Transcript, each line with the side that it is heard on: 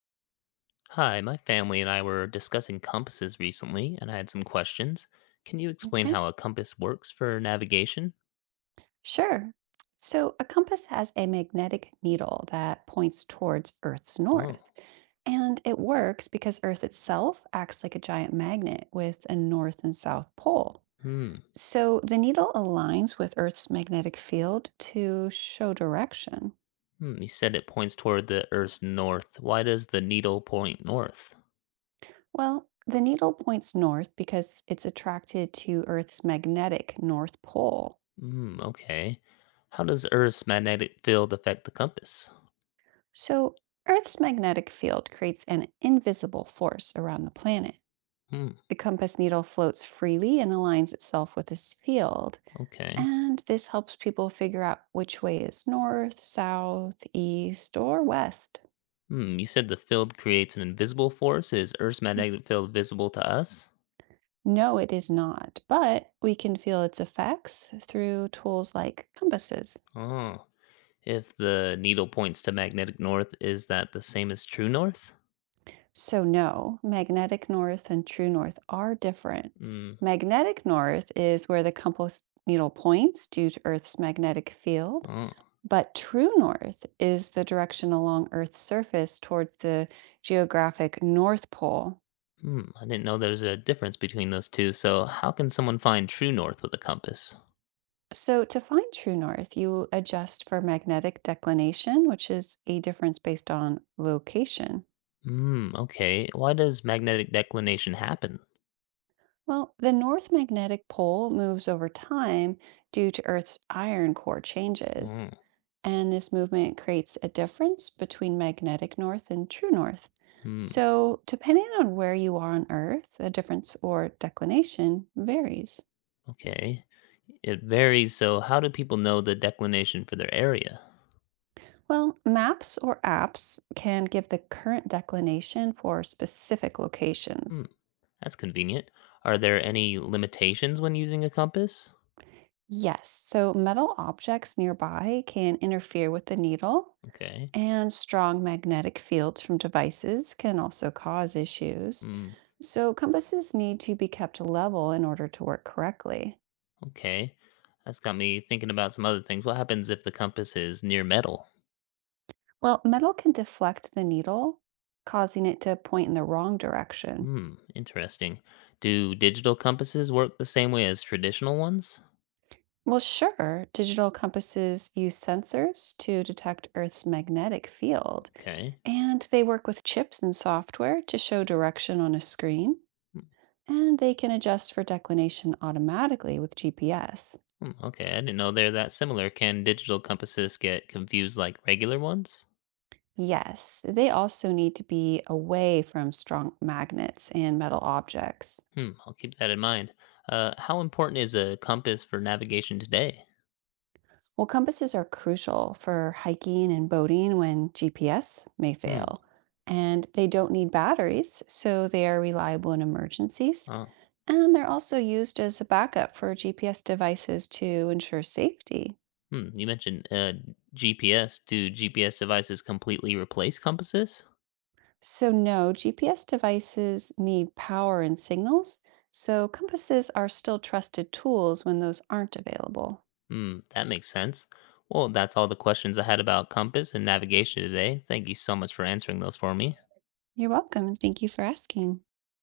left: Hi, my family and I were discussing compasses recently, and I had some questions. Can you explain
right: Okay.
left: how a compass works for navigation?
right: Sure. So, a compass has a magnetic needle that points towards Earth's
left: Oh,
right: north. And it works because Earth itself acts like a giant magnet with a north and south pole.
left: hmm.
right: So, the needle aligns with Earth's magnetic field to show direction.
left: Hmm. You said it points toward the Earth's north. Why does the needle point north?
right: Well, the needle points north because it's attracted to Earth's magnetic north pole.
left: Hmm, okay. How does Earth's magnetic field affect the compass?
right: So, Earth's magnetic field creates an invisible force around the planet.
left: Hmm,
right: The compass needle floats freely and aligns itself with this field.
left: okay.
right: And this helps people figure out which way is north, south, east, or west.
left: Hmm, you said the field creates an invisible force. Is Earth's magnetic field visible to us?
right: No, it is not, but we can feel its effects through tools like compasses.
left: Oh. If the needle points to magnetic north, is that the same as true north?
right: So, no, magnetic north and true north are different.
left: Hmm.
right: Magnetic north is where the compass needle points due to Earth's magnetic field.
left: Oh,
right: But true north is the direction along Earth's surface towards the geographic North Pole.
left: hmm. I didn't know there was a difference between those two. So, how can someone find true north with a compass?
right: So, to find true north, you adjust for magnetic declination, which is a difference based on location.
left: Hmm. Okay. Why does magnetic declination happen?
right: Well, the north magnetic pole moves over time due to Earth's iron core
left: Oh,
right: changes. And this movement creates a difference between magnetic north and true north.
left: hmm.
right: So, depending on where you are on Earth, the difference or declination varies.
left: Okay. It varies. So, how do people know the declination for their area?
right: Well, maps or apps can give the current declination for specific
left: Hmm.
right: locations.
left: That's convenient. Are there any limitations when using a compass?
right: Yes, so metal objects nearby can interfere with the needle,
left: Okay.
right: and strong magnetic fields from devices can also cause issues.
left: Hmm.
right: So, compasses need to be kept level in order to work correctly.
left: Okay. That's got me thinking about some other things. What happens if the compass is near metal?
right: Well, metal can deflect the needle, causing it to point in the wrong direction.
left: Hmm, interesting. Do digital compasses work the same way as traditional ones?
right: Well, sure. Digital compasses use sensors to detect Earth's magnetic field,
left: Okay.
right: and they work with chips and software to show direction on a screen, and they can adjust for declination automatically with GPS.
left: Hmm, okay, I didn't know they're that similar. Can digital compasses get confused like regular ones?
right: Yes, they also need to be away from strong magnets and metal objects.
left: Hmm, I'll keep that in mind. How important is a compass for navigation today?
right: Well, compasses are crucial for hiking and boating when GPS may
left: Hmm.
right: fail, and they don't need batteries, so they are reliable in emergencies.
left: Oh.
right: And they're also used as a backup for GPS devices to ensure safety.
left: Hmm. You mentioned GPS. Do GPS devices completely replace compasses?
right: So, no, GPS devices need power and signals, so compasses are still trusted tools when those aren't available.
left: Hmm. That makes sense. Well, that's all the questions I had about compass and navigation today. Thank you so much for answering those for me.
right: You're welcome, and thank you for asking.